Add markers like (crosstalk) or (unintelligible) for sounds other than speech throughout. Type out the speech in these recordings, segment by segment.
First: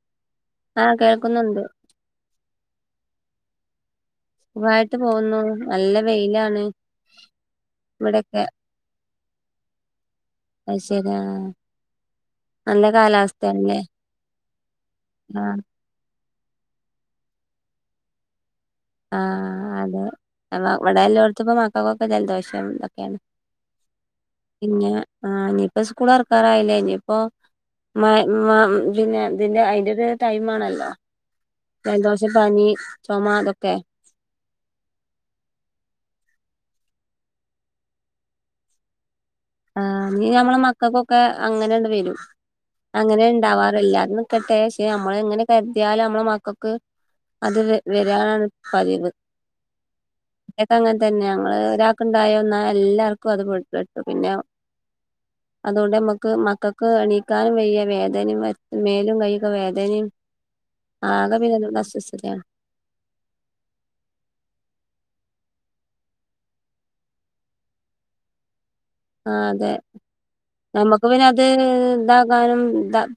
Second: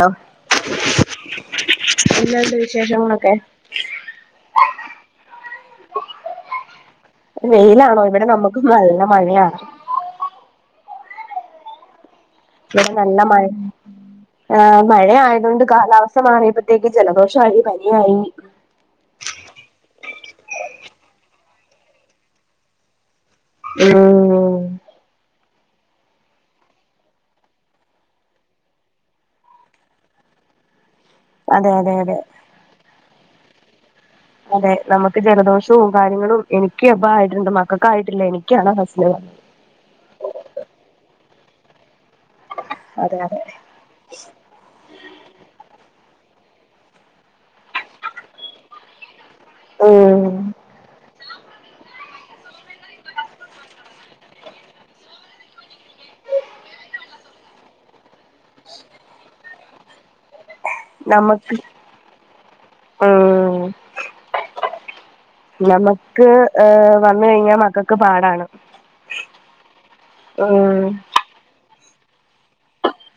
Law ആഹ് കേൾക്കുന്നുണ്ട് എന്താണ്ട് വിശേഷങ്ങളൊക്കെ ഉവായിട്ട് പോകുന്നു നല്ല വെയിലാണ് വെയിലാണോ ഇവിടെ ഇവിടെക്കെ നമ്മക്ക് നല്ല മഴയാ അയ്ശേരി ആഹ് ഇവിടെൺ നല്ല മഴേ ആഹ് മഴാ ആഹ് യ്തോണ്ട് കാലാവസ് സ്ഥമാറിയപ്പത്തേക്ക് ജലദോഷായി പനിയായി ആഹ് അതെ എവ ഇവടെല്ലോട്തുപ മക്കക്കൊക്കെ ജൽദോഷം തൊക്കെയാണ് ഉം പിന്നെ ആഹ് ഇഞിപ്പോ സ്കൂളൊർ ക്കാറായില്ലേ ഞിപ്പോ (unintelligible) പിന്നെ ഇതിന്റെ അതിന്റെ ഒരു ടൈം ആണല്ലോ അതെ അതെ അതെ ജലദോശം, പനി, ചുമ, ഇതൊക്കെ അതെ നമുക്ക് ജലദോഷവും കാര്യങ്ങളും എനക്ക് എപ്പ ആയിട്ടുണ്ട് മക്കൾക്ക ആയിട്ടില്ല എനിക്കാണ് ആണ് ഹസ്ബൻഡ പറഞ്ഞത്. ആഹ് നീ ഞമ്മളെ മക്കൾക്കൊക്കെ അങ്ങനെയണ്ട വരും അതെ അങ്ങനെ അതെ ഉണ്ടാവാറല്ല ന്ന് പ്പൊ ടേസ്റ്റ് പെ നമ്മള എങ്ങനെ കരുതിയാലും നമ്മളെ മക്കൾക്ക് അത് വരാനാണ് പതിവ് ഉം അതൊക്കെ അങ്ങനെ തന്നെ ഞങ്ങൾ ഒരാൾക്ക്ണ്ടായോന്നാ എല്ലാർക്കും അത് കിട്ടും പിന്ന (inaudible) അതുകൊണ്ട് നമുക്ക് മക്കൾക്ക് എണീക്കാനും വയ്യ വേദനയും മേലും കഴൊക്കെ വേദനയും ആഗപ്പിന്നനരു സ്‌വശസത്തതാണ് ആഹ് നമുക്ക് ഏഹ് വന്നു കഴിഞ്ഞാ മക്കൾക്ക് പാടാണ് ആഹ് അതെ ഉം നമ്മുക്ക് പിന്നെ അത് ഇതാകാനും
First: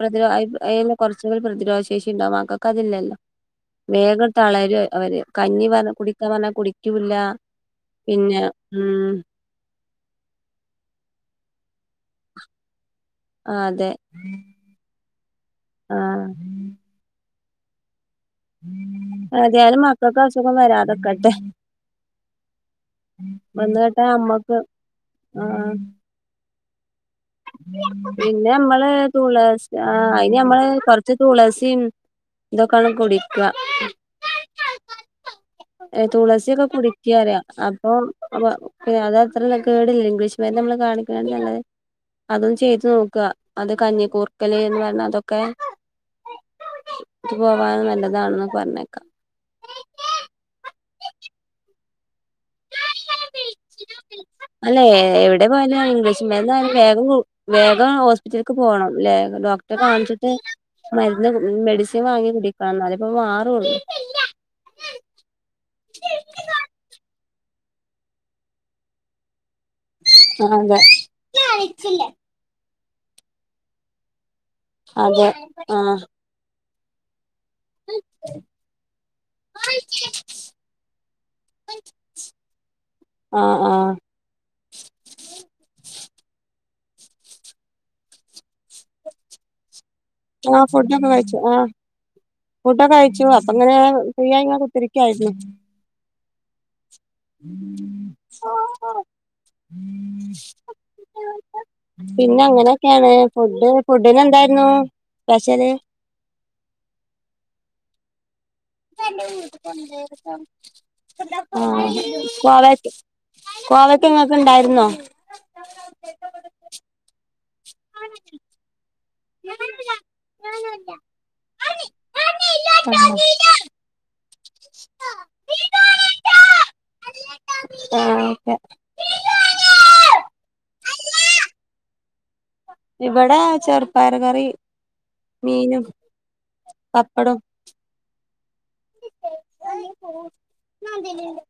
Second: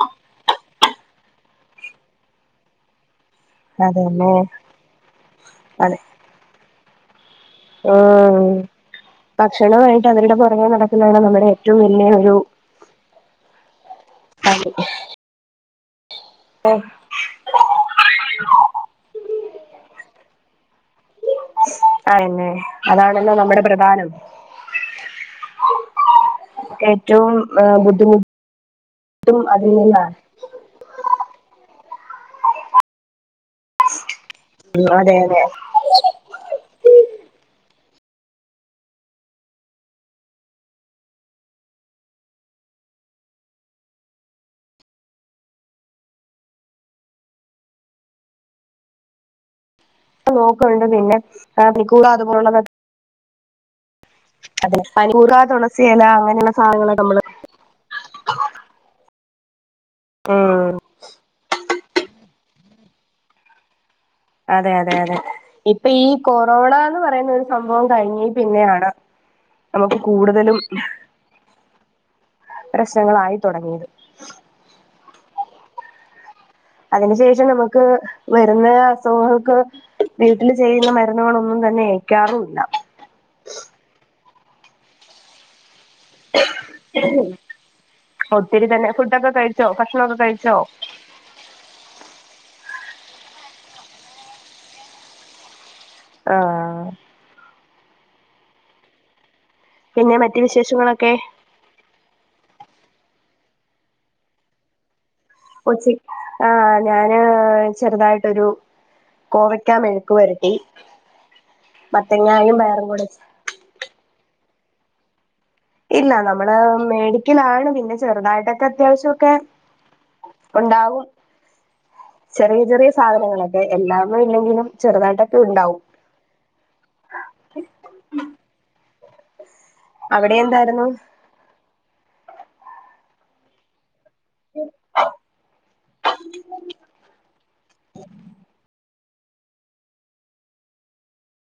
പ്രതിരോ അയ് കുറച്ചുകൂടി പ്രതിരോധ ശേഷി ഉണ്ടാകുംമക്കക്കതില്ലല്ലോ വേഗം അതന്നെ തളരു അവര് കഞ്ഞി പറഞ്ഞ കുടിക്കാൻ പറഞ്ഞാൽ കുടിക്കൂല്ല പിന്നെ ആഹ് ഉം ഭക്ഷണമായിട്ട് അതിടെ പുറകെ നടക്കുന്നതാണ് നമ്മുടെ ഏറ്റവും വലിയ ഒരു ആഹ് അതെ പണി ആഹ് ഓഹ് മാറിയാലും മക്കൾക്ക് അസുഖം വരാതക്കട്ടെ ആതന്നെ അതാണല്ലോ നമ്മുടെ പ്രധാനം ആഹ് ആഹ് ആഹ് ഏറ്റവും ബുദ്ധിമുട്ടും പിന്നെ മ്മള് തുളസ് അതിൽ നിന്നാണ് ആയ് ഇ നമ്മള് കൊറച്ച് തുളസി ഇതൊക്കെയാണ് കുടിക്ക ഉം അതെ അതെ ഏഹ് തുളസിയൊക്കെ കുടിക്കറ അപ്പൊ പിന്നെ അത് അത്രല്ല കേടില്ല ഇംഗ്ലീഷ്മാരെ നമ്മള് കാണിക്കണാണ് നല്ലത് അതും ചെയ്തു നോക്കുക അത് കഞ്ഞിക്കൂർക്കല് എന്ന് പറഞ അതൊക്കെ ഇത് പോവാൻ നല്ലതാണെന്ന് പറഞ്ഞേക്കാം നോക്കണ്ട് പിന്നെ നിക്കുക അതുപോലുള്ളത അതെ അല്ലെ പരിറ എവിടെ പോയാലും തുളസേല ഇംഗ്ലീഷ് അങ്ങനെയുള്ള മരുന്നായാലും സാധനങ്ങളൊക്കെ വേഗം നമ്മള് വേഗം ഹോസ്പിറ്റലക്ക് പോണംലേ ഡോക്ടറെ കാണിച്ചിട്ട് ഉം മരുന്ന് മെഡിസിൻ വാങ്ങി കുടിക്ക അതിപ്പോ മാറുള്ളു അതെ അതെ അതെ ഇപ്പൊ ഈ കൊറോണ എന്ന് പറയുന്ന ഒരു സംഭവം കഴിഞ്ഞ പിന്നെയാണ് നമുക്ക് കൂടുതലും അതെ പ്രശ്നങ്ങളായി തുടങ്ങിയത് അതെ ആഹ് അതിനു ശേഷം നമുക്ക് വരുന്ന അസുഖങ്ങൾക്ക് വീട്ടിൽ ചെയ്യുന്ന മരുന്നുകളൊന്നും തന്നെ ഏയ്ക്കാറുല്ല ആഹ് ആഹ് ഒത്തിരി തന്നെ ഫുടൊക്കെ കഴ് ചോ ഭക്ഷണൊക്കെ കഴിച്ചോ ആഹ് ഫുഡൊക്കെ കയിച്ചു ആഹ് ഫുഡ്ഡോക്കെ കഴിച്ചു അപ്പങ്ങനെ ഫ്രീയായിങ്ങനെ കുത്തിരിക്കാരുന്നു ആഹ് (unintelligible) പിന്നെ മറ്റ് വിശേഷങ്ങളൊക്കെ പിന്നെ അങ്ങനെക്കെയാണെ ഫുഡ് ഫുഡ്ഡിനെന്താരുന്നു കൊച്ചി ആഹ് ഞാന് ചെറുതായിട്ടൊരു കോവയ്ക്കാ മെഴുക്ക് വരട്ടി ആഹ് മത്തങ്ങായും പയറും കോലാരിക്ക് കൂടെ കോവക്ക ഇങ്ങക്ക് ഇണ്ടാരുന്നോ ഇല്ല നമ്മള് മേടിക്കലാണ് പിന്നെ ചെറുതായിട്ടൊക്കെ അത്യാവശ്യം ക്കെ ഒണ്ടാവും ചെറിയ ചെറിയ സാധനങ്ങളൊക്കെ എല്ലാന്നും ഇല്ലെങ്കിലും ചെറുതായിട്ടൊക്കെ ഉണ്ടാവും ആഹ് ഓക്കെ അവിടെ എന്താരുന്നു ഇവിടെ ചെറുപ്പയറ് കറി മീനും പപ്പടോം (unintelligible)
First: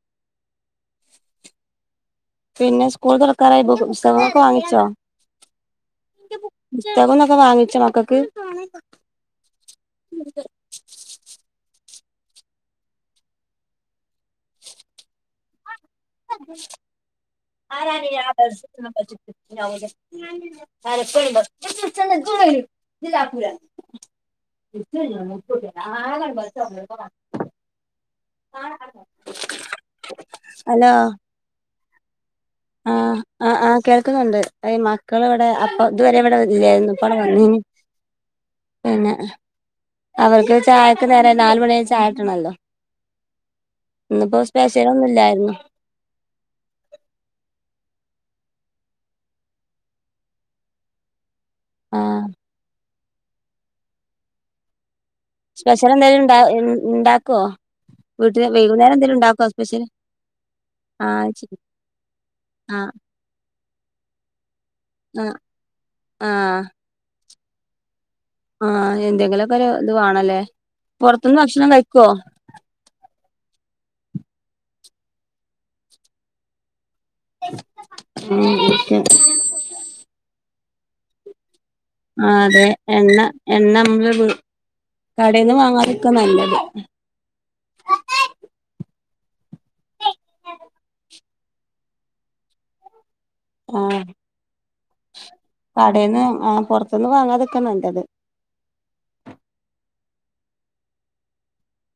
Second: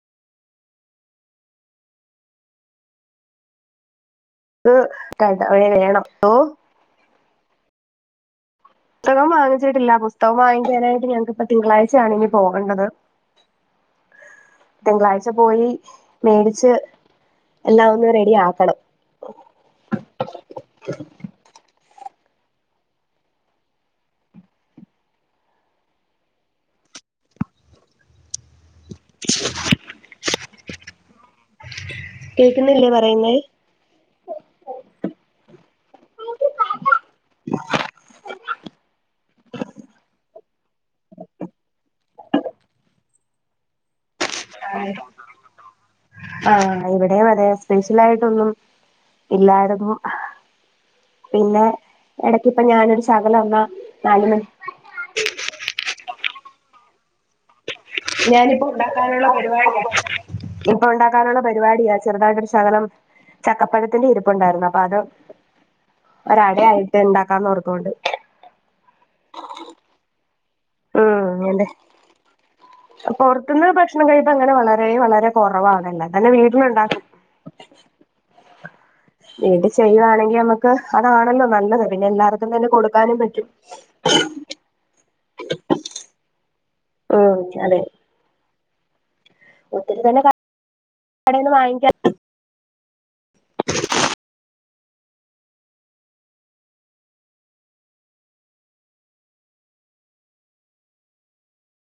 പിന്നെ സ്കൂൾ തുറക്കാറായി ബുക്കു പുസ് തെങ്ങൊക്കെ വാങ്ങി ത് കണ്ട അവിടെ വേണം ഓഹ് പുസ്തകന്നൊക്കെ വാങ്ങിച്ചൊ മക്കക്ക് സ്തകം വാങ്ങിച്ചിട്ടില്ല പുസ്തകം വാങ്ങിക്കാനായിട്ട് ഞങ്ങക്ക് അപ്പൊ തിങ്കളാഴ്ചയാണ് ഇനി പോകണ്ടത് തിങ്കളാഴ്ച പോയി മേടിച്ച് എല്ലാം ഒന്ന് റെഡി ആക്കണം (unintelligible) (inaudible) (unintelligible) ആഹ് അടുത്തോ ഹലോ കേൾക്കുന്നില്ലേ ആഹ് പറയുന്നേ ആഹ് ആഹ് കേൾക്കുന്നുണ്ട് അയ് മക്കളിവിടെ അപ്പൊ ഇതുവരെ ഇവിടെ ഇല്ലായിരുന്നു ഇപ്പ ണ്ട് വന്നിനി പിന്നെ അവർക്ക് ചായക്ക്നേരായ് നാല് മണിയായ ചായ കിട്ടണല്ലോ ഇന്ന് പ്പോ സ്പെഷ്യലൊന്നും ഇല്ലാരുന്നു ആഹ് ഇവിടെം അതേ സ്പെഷ്യലായിട്ടൊന്നും ഇല്ലാരുന്നു പിന്നെ ആഹ് എടക്ക് ഇപ്പ ഞാനൊരു ഷകലം വന്ന നാല് മണി സ്പെഷ്യല് എന്തേലും ഉണ്ട ഉണ്ടാക്കുവോ ഞാനിപ്പോ ഉണ്ടാക്കാനുള്ള പരിപാടിയ ഇപ്പൊ ആഹ് ഉണ്ടാക്കാനുള്ള ശരി പരിപാടിയാ ചെറുതായിട്ടൊരു ശകലം ആഹ് ചക്കപ്പഴത്തിന്റെ ഇരിപ്പുണ്ടാരുന്നു അപ്പൊ അത് ആഹ് ആഹ് ഒരടയായിട്ട് ഇണ്ടാക്കാന്നോർത്തോണ്ട് ആഹ് എന്തെങ്കിലുഒക്കെ ഒരു ഇത് വേണല്ലേ പൊറത്ത്ന്ന് ഭക്ഷണം കഴിക്കുവോ പൊറത്ത്ന്ന് ഭക്ഷണം കഴിപ്പ് അങ്ങനെ വളരെ വളരെ കൊറവാണല്ലേതന്നെ വീട്ടിലുണ്ടാക്കും ഉം ഓക്കെ വീട്ടി ചെയ്യുവാണെങ്കി നമുക്ക് അതാണല്ലോ നല്ലത് പിന്നെ ആഹ് എല്ലാർക്കും അതെ തന്നെ കൊടുക്കാനും എണ്ണ പറ്റും കടെന്ന് വാങ്ങാത്ക്ക നല്ലത് ഉം അതെ ഒത്തിരി തന്നെ ക കടെന്ന് വാങ്ങിക്കാ ആഹ് കടെന്ന് ആഹ് പൊറത്തുന്ന് വാങ്ങാത്ക്ക നല്ലത്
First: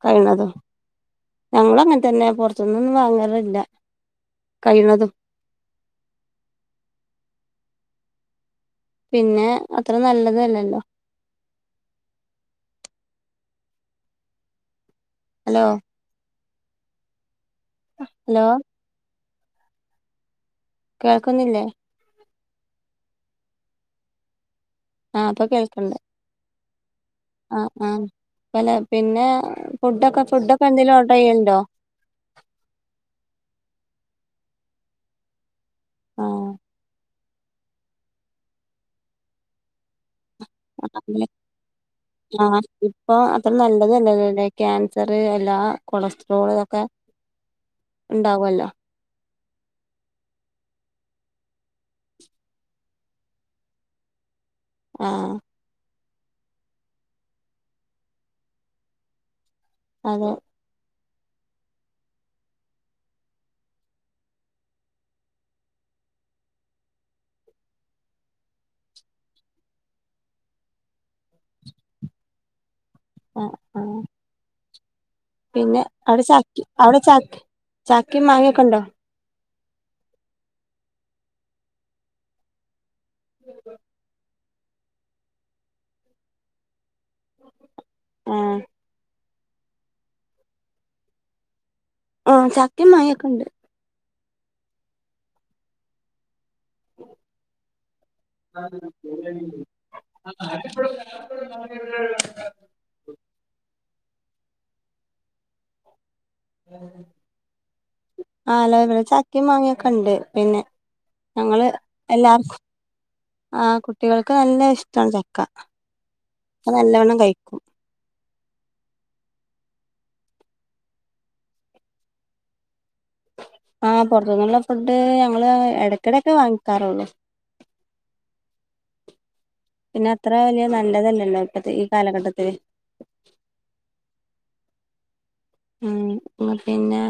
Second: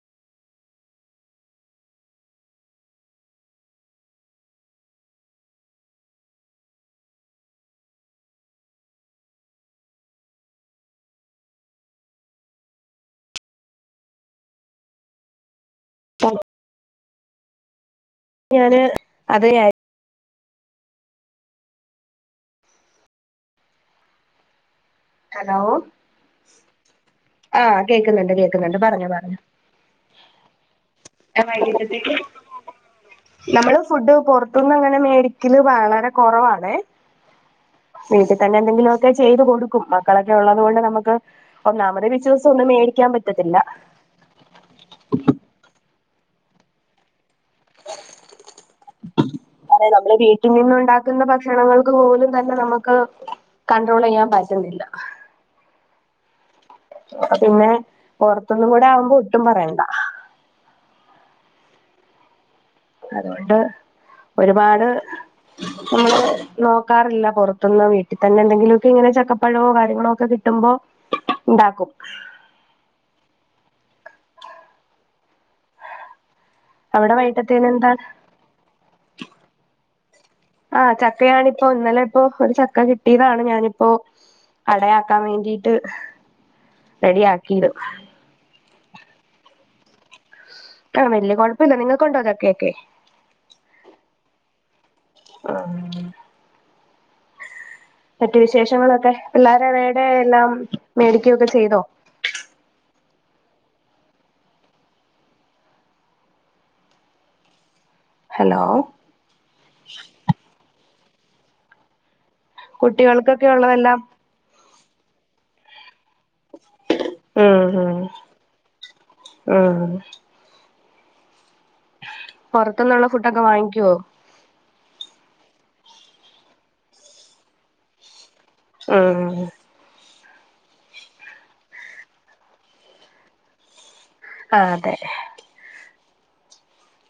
കഴിന്നതും ഞങ്ങള് അങ്ങനെ തന്നെ പുറത്ത്ന്നൊന്നും വാങ്ങറില്ല കഴിയണതും പിന്നെ അത്ര നല്ലതല്ലല്ലോ ഹലോ (unintelligible) ഹലോ (unintelligible) അതെ കേക്കുന്നില്ലേ ആഹ് ഇപ്പൊ ഹലോ കേൾക്കണ്ട്‌ ആ ആഹ് ആഹ് കേൾക്കുന്നുണ്ട് പല കേൾക്കുന്നുണ്ട് പറഞ്ഞോ പിന്നെ പറഞ്ഞോ ഫുഡൊക്കെ ഫുഡൊക്കെ എന്തെലും ഓർഡർ ചെയ്യല്ണ്ടോ വൈകിട്ടത്തേക്ക് നമ്മള് ഫുഡ് പുറത്തുന്ന് അങ്ങന മേടി ക്കില് വളരെ ആഹ് കുറവാണെ വീട്ടി തന്നെ എന്തെങ്കിലുമൊക്കെ ചെയ്ത് കൊടുക്കും മക്കളൊക്കെ ഉള്ളത് കൊണ്ട് നമുക്ക് അങ്ങനെ ഒന്നാമതെ വിശ്വസിച്ച് ഒന്നും മേടിക്കാൻ പറ്റത്തില്ല അതല്ലല്ലല്ലേ ക്യാൻസർ അല്ലാ കൊളസ്ട്രോൾ ഒക്കെ ഉണ്ടാവു അല്ലോ അതെ നമ്മളെ വീട്ടിൽ നിന്നുണ്ടാക്കുന്ന ഭക്ഷണങ്ങൾക്ക് പോലും തന്നെ നമുക്ക് കൺണ്ട്രോൾ ചെയ്യാൻ പറ്റുന്നില്ല ആഹ് അപ്പൊ പിന്നെ പുറത്തൊന്നും കൂടെ ആവുമ്പോ ഒട്ടും പറയണ്ട ആന്ന് അതുകൊണ്ട് ഒരുപാട് നമ്മള് നോക്കാറില്ല പുറത്തുന്ന് വീട്ടി തന്നെ എന്തെങ്കിലുമൊക്കെ ഇങ്ങനെ ചക്കപ്പഴവൊ കാര്യങ്ങളോ ഒക്കെ കിട്ടുമ്പോ ഉണ്ടാക്കും ആഹ് ആഹ് പിന്നെ അവിടെ ചക് അവിടെ ചക് ചാക്കിയും മാങ്ങയൊക്കെ ഉണ്ടോ ആഹ് ചക്കയാണിപ്പോ ഇന്നലെ ഇപ്പോ ഒരു ചക്ക കിട് ട്ടിയതാണ് ഞാനിപ്പോ അടയാക്കാൻ വേണ്ടിട്ട് റെഡിയാക്കിത് ആഹ് ആഹ് വല്യ കുഴപ്പില്ല നിങ്ങക്കൊണ്ടോ ചക്കയൊക്കെ ആയൊക്കെ ഉണ്ട് ആഹ് മറ്റു വിശേഷങ്ങളൊക്കെ പിള്ളോര അവേടെ എല്ലാം മേടിക്കയൊക്കെ ചെയ്തോ ഹലോ ആഹ് എല്ലാം മേ ചക്ക ക്കയും മാങ്ങയൊക്കെ ഉണ്ട് പിന്നെ ഞങ്ങള് എല്ലാം കുട്ടികൾക്കൊക്കെ ആഹ് ഉള്ളതെല്ലാം കുട്ടികൾ ക്ക് നല്ല ഇഷ്ടവാണ് ചക്ക ഇപ്പൊ നല്ലവണ്ണം കഴിക്കും ഉം ഊം ഉം പൊറത്ത്ന്നുള്ള ഫുഡൊക്കെ വാങ്ങി ആഹ് പൊറത്ത് നിന്നുള്ള ഫുഡ് ഞങ്ങള് ഇടക്കിടൊക്കെ വാങ്ങിക്കാറുള്ളൂ ആഹ് പിന്നെ അത്ര വലിയ നല്ലതല്ലല്ലോ ഇപ്പത്തെ ഈ കാലഘട്ടത്തില് ആഹ് അതെ ഉം പിന്നെ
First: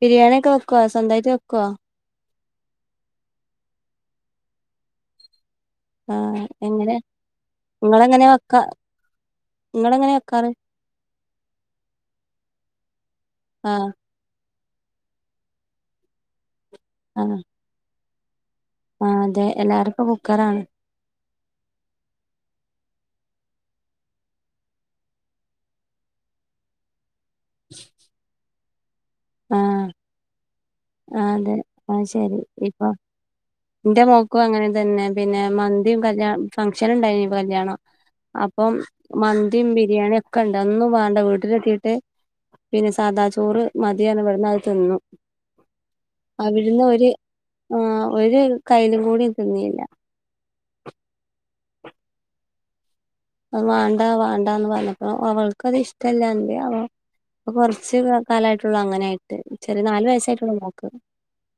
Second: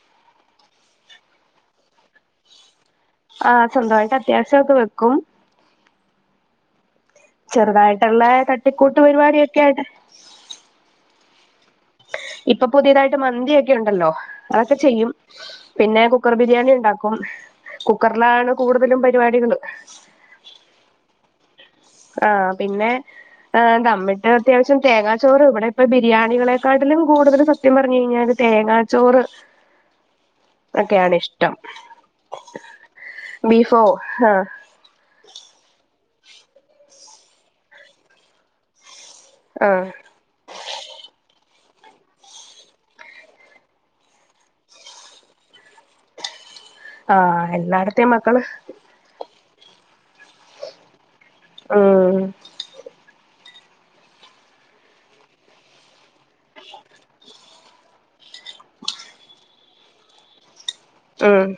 ബിരിയാണി ഒക്കെ വെക്കുവൊ സ്വന്തവായിട്ട് വെക്കോ ആഹ് സ്വന്തവായിട്ട് അത്യാവശ്യം ഒക്കെ വെക്കും ആഹ് എങ്ങനെ നിങ്ങൾ എങ്ങന ചെറുതായിട്ടുള്ള വെക്കാ തട്ടിക്കൂട്ട് പരിപാടിയൊക്കെ ആയിട്ട് നിങ്ങൾ എങ്ങനെ വെക്കാറ് ഇപ്പൊ പുതിയതായിട്ട് ആ മന്തിഒക്കെ ഉണ്ടല്ലോ അതൊക്കെ ചെയ്യും പിന്നെ കുക്കർ ബിരിയാണി ഉണ്ടാക്ക് ക്കും ആ കുക്കറിലാണ് കൂടുതലും പരിപാടികള് ഇപ്പൊ കുക്കറാണ് ആഹ് പിന്നെ ആഹ് ദംമ്മിട്ട് അത്യാവശ്യം തേങ്ങാച്ചോറ് ഇവിടെ ഇപ്പ ബിരിയാണികളെ ക്കാട്ടിലും കൂടുതൽ സത്യം പറഞ്ഞ്കഴിഞ്ഞാല് തേങ്ങാച്ചോറ് ആ ഒക്കെയാണ് ആ ഇഷ്ടം അതെ ആ ശരി ഇപ്പൊ ബീഫോ ന്റെ മോക്കും ആഹ് അങ്ങനെ തന്നെ പിന്നെ മന്തി കല്യ ഫങ്ക്ഷന്ഉണ്ടായി ഇപ്പൊ കല്യാണം അപ് അപ്പം മന്തിയും ആഹ് ബിരിയാണിയൊ ഒക്കണ്ട് ഒന്നും വേണ്ട വീട്ടിലെത്തിട്ട് പിന്നെ സാദാ ചോറ് മാ യാണ് ഇവിടുന്ന് അത് തിന്നു അവിടുന്ന് ഒരു ആഹ് ആഹ് എല്ലായിടത്തെയും ഒരു മക്കള് കയ്യിലും കൂടി തിന്നിയില്ല ആഹ് അത് വേണ്ടാ വേണ്ടാ എന്ന് പറഞ്ഞപ്പ അവൾക്കത് ഇഷ്ടല്ലാ എന്തെയാവോ കുറച്ച് കാലമായിട്ടുള്ളു അങ്ങനൊയിട്ട് ചെറിയ നാല് വയസ്സായിട്ടുള്ളാ മോൾക്ക് ഉം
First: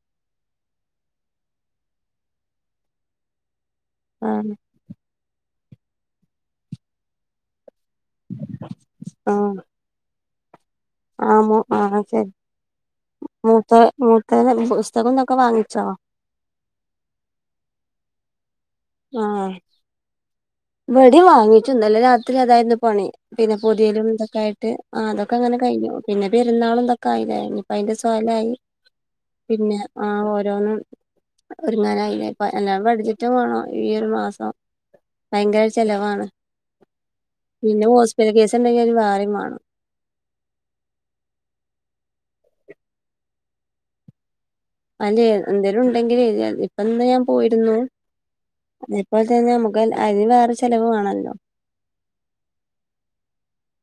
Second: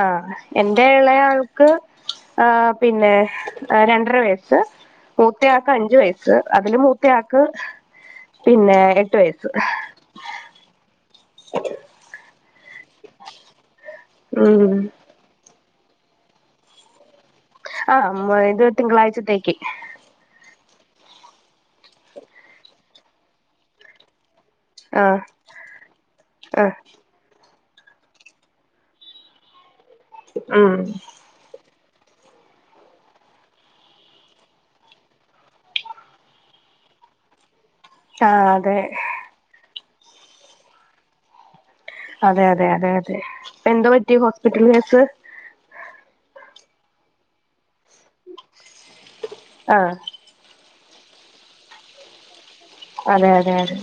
ആഹ് എന്റെ ഇളയാൾക്ക് ആഹ് പിന്നെ രണ്ടര ആഹ് വയസ്സ് മൂത്തയാക്ക് അഞ്ചു വയസ്സ് അതില് മൂത്തയാക്ക് പിന്നെ എട്ട് വയസ് ആഹ് ആഹ് ആഹ് ശരി മൂത്ത മൂത്തര ഉം പുസ്തകങ്ങള് ഒക്കെ വാങ്ങിച്ചോ ആഹ് മൊയ്തു തിങ്കളാഴ്ചത്തേക്ക് വെടി വാങ്ങിച്ചിട്ടുണ്ട് ഇന്നല്ലേ രാത്രി അതായിരുന്നു പണി പിന്നെ പൊതിയലും ഇതൊക്കെയായിട്ട് ആഹ് അതൊക്കെങ്ങനെ കഴിഞ്ഞു പിന്നെ ആഹ് പെരുന്നാളും ഇതക്കെ ആയില്ല ഇനിയിപ്പ അതിന്റെ സവല ആയി പിന്നെ ആഹ് ഉം ഓരോന്നും ഒരുങ്ങാനായില്ലേ ഇപ്പൊ എല്ലാ ബഡ്ജറ്റും വേണം ഈഒരു മാസം ഭയങ്കര ചെലവാണ് പിന്നെ ഹോസ്പിറ്റൽ ആഹ് കേസ് അതെ ഉണ്ടെങ്കിൽ അത് വേറെവേണം അതെ അതെ അതെ അതെ ഇപ്പ എന്താ പറ്റി ഹോസ്പിറ്റല് അല്ലെ എന്തേലും ഉണ്ടെങ്കില് ഇപ്പതന്നെ ഞാൻ പോയിരുന്നു ഇപ്പോൾ തന്നെ നമുക്ക് ആഹ് അതിന് വേറെ ചെലവ് വേണല്ലോ അതെ അതെ അതെ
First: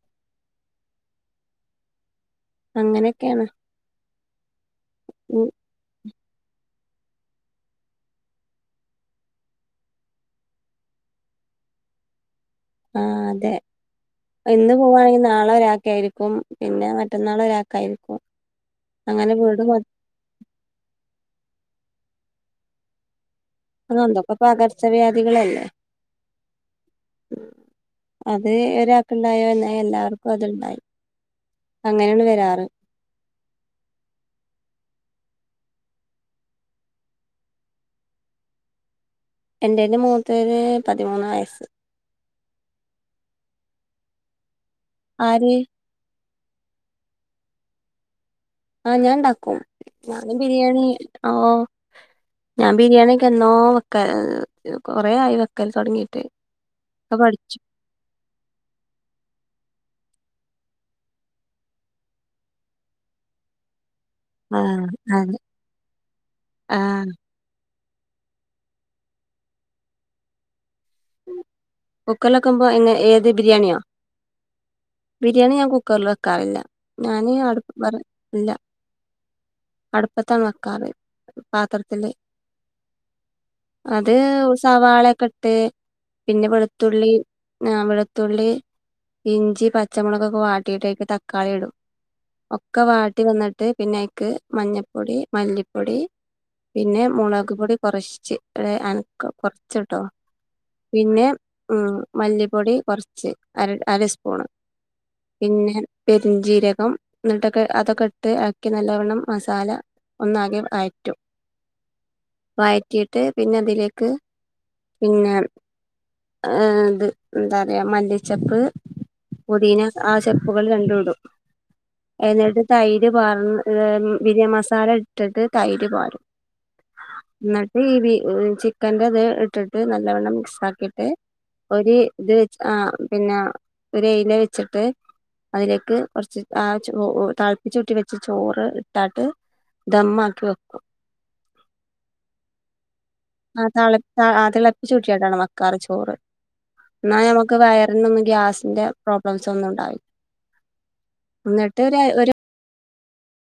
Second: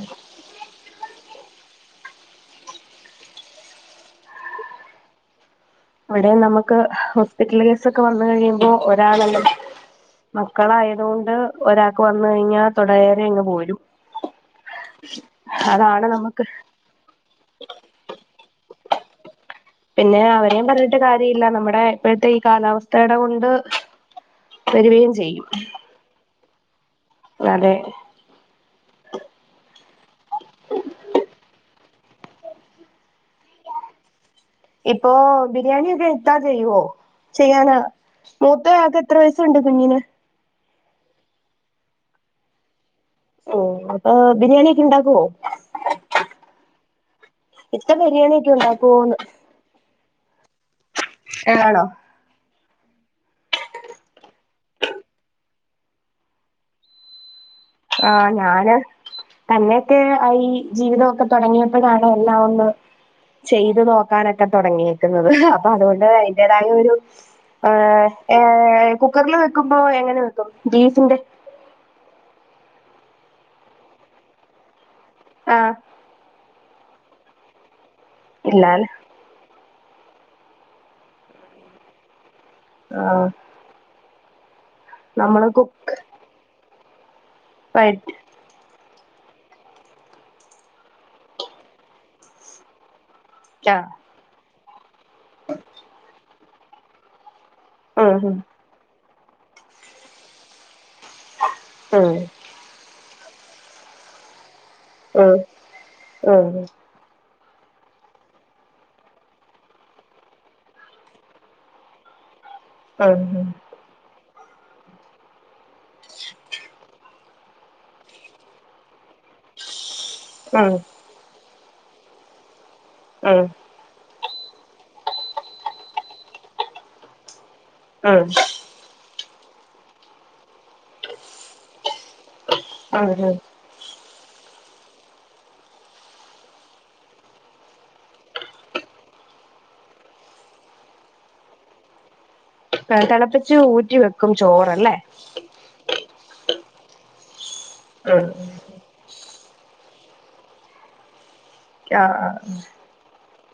അങ്ങനെയൊക്കെയാണ് ഉം ഇവിടെ നമുക്ക് ഹോസ്പിറ്റൽ കേസ് ഒക്കെ വന്ന കഴിയുമ്പോ ഒരാളല്ല മക്കളായതുകൊണ്ട് ഒരാൾക്ക് വന്ന കഴിഞ്ഞാൽ ആഹ് തുടരെ അങ്ങ് അതെ പോരും ഇന്ന് പോവവാണെങ്കിൽ നാളെ ഒരാക്ക് അതാണ് ആയിരിക്കും നമുക്ക് പിന്നെ മറ്റ് പെന്നാള് ഒരാക്കായിരിക്കും അങ്ങനെ വീട് (unintelligible) പിന്നെ അവരേും പറഞ്ഞിട്ട് കാര്യംല്ല നമ്മുടെ ഇപ്പോഴത്തെ ഈ കാലാവസ്ഥയുടെ കൊണ്ട് അതൊന്തോപ്പൊ വരികയും ചെയ്യും പകർച്ചവ്യാധികളല്ലേ അതെ അത് ഒരാക്കുണ്ടായ എന്നാ എല്ലാവർക്കും അത്ണ്ടായി അങ്ങനെയാണ് വരാറ് ഇപ്പൊ ബിരിയാണി യൊക്കെ ഇത്താ ചെയ്യുവോ ചെയ്യാന മൂത്താക്ക് എൻ്റെ മൂത്തേന് പതിമൂന്ന് വയസ്സ് ഓ അപ്പൊ ബിരിയാണി ഒക്കെ ഉണ്ടാക്ക ആര് ഇത്ത ബിരിയാണി ഒക്കെ ഉണ്ടാക്കി ആഹ് ഞാൻ ഉണ്ടാക്കും ഞാന് ബിരിയാണി ആഹ് ആണോ ഞാൻ ബിരിയാണിക്ക് എന്നോ വെക്ക കൊറെ ആയി വെക്കൽ തുടങ്ങിയിട്ട് ആഹ് പഠിച്ചു ആഹ് ഞാന് തന്നെയൊക്കെ ഈ ജീവിതമൊക്കെ തുടങ്ങിയപ്പോഴാണ് എല്ലാം ഒന്ന് ചെയ്ത് നോക്ക നൊക്കെ ആ തുടങ്ങിയെക്കുന്നത് അതെ അപ്പൊ അതുകൊണ്ട് അതിന്റേതായ ആ ഒരു ആഹ് ഏഹ് കുക്കറിൽ വെക്കുമ്പോ എങ്ങനെ വെക്കും ബീഫിന്റെ കുക്കറിലവെക്കുമ്പോ എങ്ങ ഏത് ബിരിയാണിയോ ബിരിയാണി ഞാൻ ആഹ് കുക്കറിൽ വെക്കാറില്ല ഞാനീ അടുപ്പ് വെറ ഇല്ലാൽ അടുപ്പത്താണ് വെക്കാറ് പാത്രത്തില് ആഹ് അത് സവാള ഒക്കെ നമ്മള് ഇട്ട് കുക്ക് പിന്നെ വെളുത്തുള്ളി ആഹ് വെളുത്തുള്ളി ഇഞ്ചി പച്ചമുളകൊക്കെ വാട്ടിയിട്ട് അയ്ക്ക് തക്കാളി ഇടും ഒക്കെ വാ ടി വന്നിട്ട് ആഹ് പിന്നെ അയ്ക്ക് മഞ്ഞപ്പൊടി മല്ലിപ്പൊടി പിന്നെ മുളക് പൊടി കുറശ് ച്ച് ഉം ഒരു അനക്കം കുറച്ച്ട്ടോ പിന്നെ ഉം മല്ലി പൊടി കൊറച്ച് അര അരസ്പൂണ് ഉം പിന്നെ ഉം ഉം പെരിഞ്ചീരകം ന്നട്ടൊക്കെ അതൊക്കെ ഇട്ട് എളക്കി നല്ലവണ്ണം മസാല ഒന്നാകെ വയറ്റും ഉം ഉം വഴറ്റിയിട്ട് പിന്നെ അതിലേക്ക് പിന്നെ ഏഹ് ഇത് എന്താ പറയാ മല്ലിചെപ്പ് പൊതീന ആഹ് ചെപ്പുകൾ രണ്ടും ഇടും എന്നിട്ട് തൈര് ഉം ഉം പാർന്ന് ഏഹ് ഉം ബിരിയ മസാല ഇട്ടിട്ട് തൈര് പാരും ന്നട്ട് ഈ ബി ഉം ചി ക്കന്റെ ഇത് ഇട്ടിട്ട് നല്ലവണ്ണം മിക്സ് ആക്കിയിട്ട് ഒരു ഇത് വെ ആഹ് ഉം പിന്നെ ഒരു എയില വെച്ചിട്ട് അതിലേക്ക് കുറച്ച് ആഹ് ചോ തെളപ്പിച്ചൂറ്റി വെച്ച ചോറ് ഇട്ടാട്ട് ദമ്മാക്കി വെക്കും ആഹ് തെളപ്പിച്ച് ഊറ്റി വെക്കും ചോറല്ലേ കറി ചോറ് എന്നാൽ നമുക്ക് വയറിനൊന്നും ഉം ഗ്യാസിന്റെ പ്രോബ്ലംസ് ഒന്നും ഉണ്ടാവില്ല ന്ന ആഹ് ആഹ് ഉം